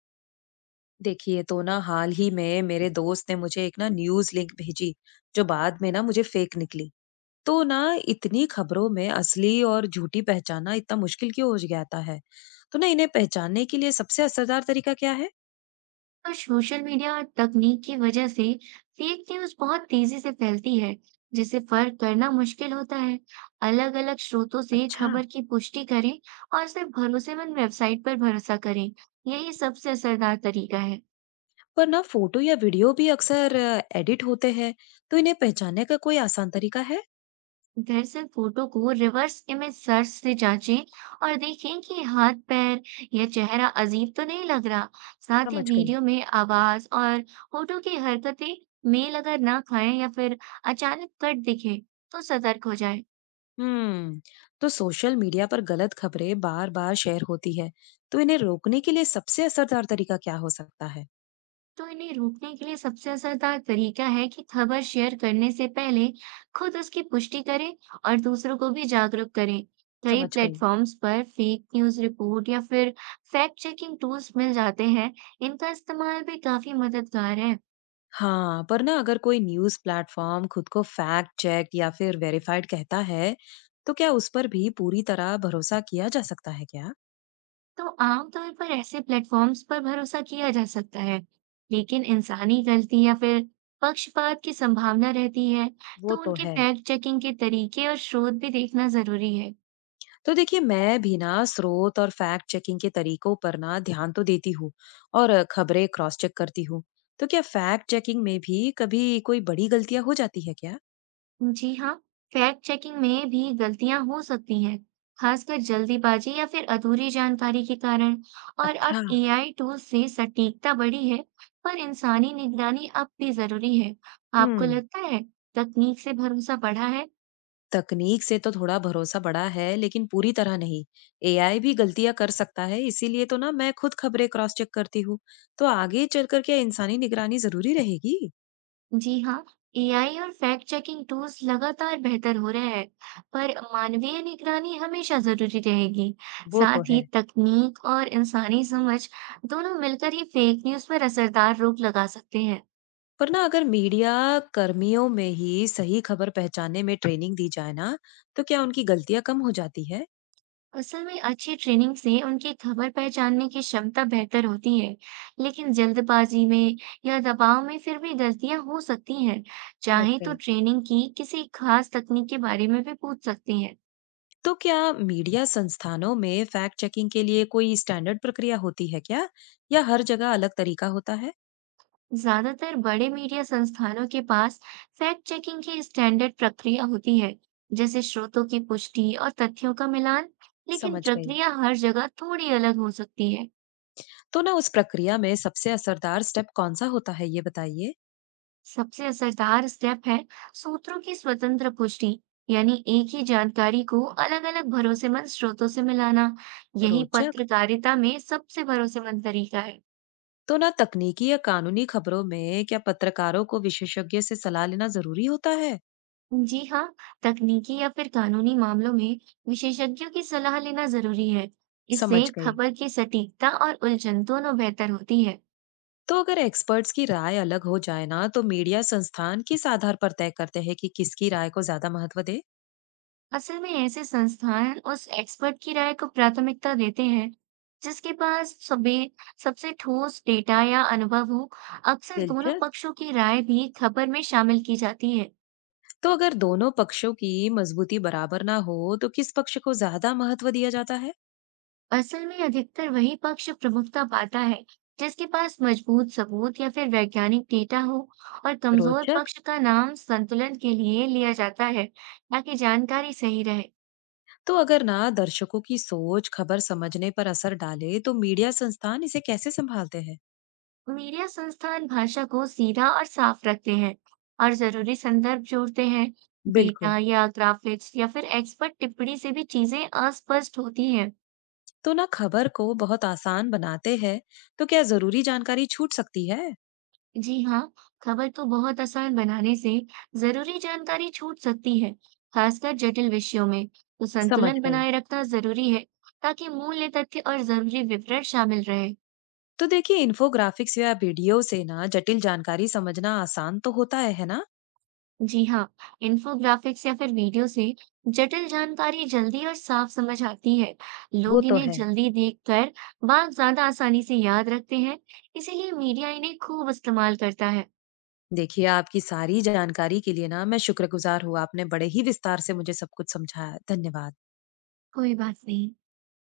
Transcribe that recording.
देखिए, तो ना हाल ही में मेरे दोस्त ने मुझे एक न्यूज़ लिंक भेजी, जो बाद में ना मुझे फेक निकली। तो ना इतनी खबरों में असली और झूठी पहचानना इतना मुश्किल क्यों हो जाता है? तो ना इन्हें पहचानने के लिए सबसे असरदार तरीका क्या है? तो सोशल मीडिया और तकनीक की वजह से फेक न्यूज बहुत तेजी से फैलती है, जिसे फर्क करना मुश्किल होता है। अलग-अलग स्रोतों से अच्छा। खबर की पुष्टि करें और सिर्फ भरोसेमंद वेबसाइट पर भरोसा करें। यही सबसे असरदार तरीका है। पर ना फोटो या वीडियो भी अक्सर एडिट होते हैं, तो इन्हें पहचानने का कोई आसान तरीका है? दरअसल फोटो को रिवर्स इमेज सर्च से जांचें और देखें कि हाथ पैर या चेहरा अजीब तो नहीं लग रहा। साथ ही समझ गई। वीडियो में आवाज और होठों की हरकतें मेल अगर ना खाएं या फिर अचानक कट दिखे तो सतर्क हो जाए। हम्म। तो सोशल मीडिया पर गलत खबरें बार बार शेयर होती है, तो इन्हें रोकने के लिए सबसे असरदार तरीका क्या हो सकता है? तो इन्हें रोकने के लिए सबसे असरदार तरीका है कि खबर शेयर करने से पहले खुद उसकी पुष्टि करें और दूसरों को भी जागरूक करें। कई समझ गई। प्लेटफॉर्म्स पर फेक न्यूज़ रिपोर्ट या फिर फैक्ट चेकिंग टूल्स मिल जाते हैं। इनका इस्तेमाल भी काफी मददगार है। हाँ, पर ना अगर कोई न्यूज़ प्लेटफ़ॉर्म खुद को फैक्ट चेक या फिर वेरिफाइड कहता है, तो क्या उस पर भी पूरी तरह भरोसा किया जा सकता है क्या? तो आमतौर पर ऐसे प्लेटफॉर्म्स पर भरोसा किया जा सकता है, लेकिन इंसानी गलती या फिर पक्षपात की संभावना रहती है, वो तो तो उनके है। फैक्ट चेकिंग के तरीके और स्रोत भी देखना जरूरी है। तो देखिए, मैं भी ना स्रोत और फैक्ट चेकिंग के तरीकों पर ना ध्यान तो देती हूँ और खबरें क्रॉस चेक करती हूँ। तो क्या फैक्ट चेकिंग में भी कभी कोई बड़ी गलतियां हो जाती है क्या? जी हाँ, फैक्ट चेकिंग में भी गलतियां हो सकती हैं, खासकर जल्दीबाजी या फिर अधूरी जानकारी के कारण। और अब अच्छा। एआई टूल से सटीकता बढ़ी है, पर इंसानी निगरानी अब भी जरूरी है। आपको हम्म। लगता है तकनीक से भरोसा बढ़ा है? तकनीक से तो थोड़ा भरोसा बढ़ा है, लेकिन पूरी तरह नहीं। एआई भी गलतियाँ कर सकता है, इसीलिए तो ना मैं खुद खबरें क्रॉस चेक करती हूँ। तो आगे चलकर क्या इंसानी निगरानी ज़रूरी रहेगी? जी हाँ, एआई और फैक्ट चेकिंग टूल्स लगातार बेहतर हो रहे हैं, पर मानवीय निगरानी हमेशा जरूरी रहेगी। वो तो साथ ही है। तकनीक और इंसानी समझ दोनों मिलकर ही फेक न्यूज़ पर असरदार रोक लगा सकते हैं। पर ना अगर मीडिया कर्मियों में ही सही खबर पहचानने में ट्रेनिंग दी जाए ना, तो क्या उनकी गलतियाँ कम हो जाती है? असल में अच्छी ट्रेनिंग से उनकी खबर पहचानने की क्षमता बेहतर होती है, लेकिन जल्दबाजी में या दबाव में फिर भी गलतियां हो सकती हैं। समझ चाहे तो गई। ट्रेनिंग की किसी खास तकनीक के बारे में भी पूछ सकते हैं। तो क्या मीडिया संस्थानों में फैक्ट चेकिंग के लिए कोई स्टैंडर्ड प्रक्रिया होती है क्या? या हर जगह अलग तरीका होता है? ज्यादातर बड़े मीडिया संस्थानों के पास फैक्ट चेकिंग की स्टैंडर्ड प्रक्रिया होती है, जैसे स्रोतों की पुष्टि और तथ्यों का मिलान, लेकिन समझ गई। प्रक्रिया हर जगह थोड़ी अलग हो सकती है। तो ना उस प्रक्रिया में सबसे असरदार स्टेप कौन सा होता है, ये बताइए। सबसे असरदार स्टेप है सूत्रों की स्वतंत्र पुष्टि, यानी एक ही जानकारी को अलग अलग भरोसेमंद स्रोतों से मिलाना। यही रोचक। पत्रकारिता में सबसे भरोसेमंद तरीका है। तो ना तकनीकी या कानूनी खबरों में क्या पत्रकारों को विशेषज्ञ से सलाह लेना जरूरी होता है? जी हाँ, तकनीकी या फिर कानूनी मामलों में विशेषज्ञों की सलाह लेना जरूरी है। समझ इससे गई। खबर की सटीकता और उलझन दोनों बेहतर होती है। तो अगर एक्सपर्ट्स की राय अलग हो जाए ना, तो मीडिया संस्थान किस आधार पर तय करते हैं कि किसकी राय को ज्यादा महत्व दे? असल में ऐसे संस्थान उस एक्सपर्ट की राय को प्राथमिकता देते हैं, जिसके पास सबे सबसे ठोस डेटा या अनुभव हो। अक्सर दोनों दिलचस्प। पक्षों की राय भी खबर में शामिल की जाती है। तो अगर दोनों पक्षों की मजबूती बराबर ना हो, तो किस पक्ष को ज्यादा महत्व दिया जाता है? असल में अधिकतर वही पक्ष प्रमुखता पाता है, जिसके पास मजबूत सबूत या फिर वैज्ञानिक डेटा हो, और कमजोर रोचक। पक्ष का नाम संतुलन के लिए लिया जाता है, ताकि जानकारी सही रहे। तो अगर ना दर्शकों की सोच खबर समझने पर असर डाले, तो मीडिया संस्थान इसे कैसे संभालते हैं? मीडिया संस्थान भाषा को सीधा और साफ रखते हैं और जरूरी संदर्भ जोड़ते हैं। बिल्कुल। डेटा या ग्राफिक्स या फिर एक्सपर्ट टिप्पणी से भी चीजें अस्पष्ट होती हैं। तो ना खबर को बहुत आसान बनाते हैं, तो क्या जरूरी जानकारी छूट सकती है? जी हाँ, खबर को बहुत आसान बनाने से जरूरी जानकारी छूट सकती है, खासकर जटिल विषयों में तो समझ संतुलन गई। बनाए रखना जरूरी है, ताकि मूल्य तथ्य और जरूरी विवरण शामिल रहे। तो देखिए, इन्फोग्राफिक्स या वीडियो से ना जटिल जानकारी समझना आसान तो होता है ना? जी हाँ, इन्फोग्राफिक्स या फिर वीडियो से जटिल जानकारी जल्दी और साफ समझ आती है। वो लोग तो इन्हें है। जल्दी देखकर बात ज्यादा आसानी से याद रखते हैं, इसीलिए मीडिया इन्हें खूब इस्तेमाल करता है। देखिए, आपकी सारी जानकारी के लिए ना मैं शुक्रगुजार हूँ। आपने बड़े ही विस्तार से मुझे सब कुछ समझाया। धन्यवाद। कोई बात नहीं।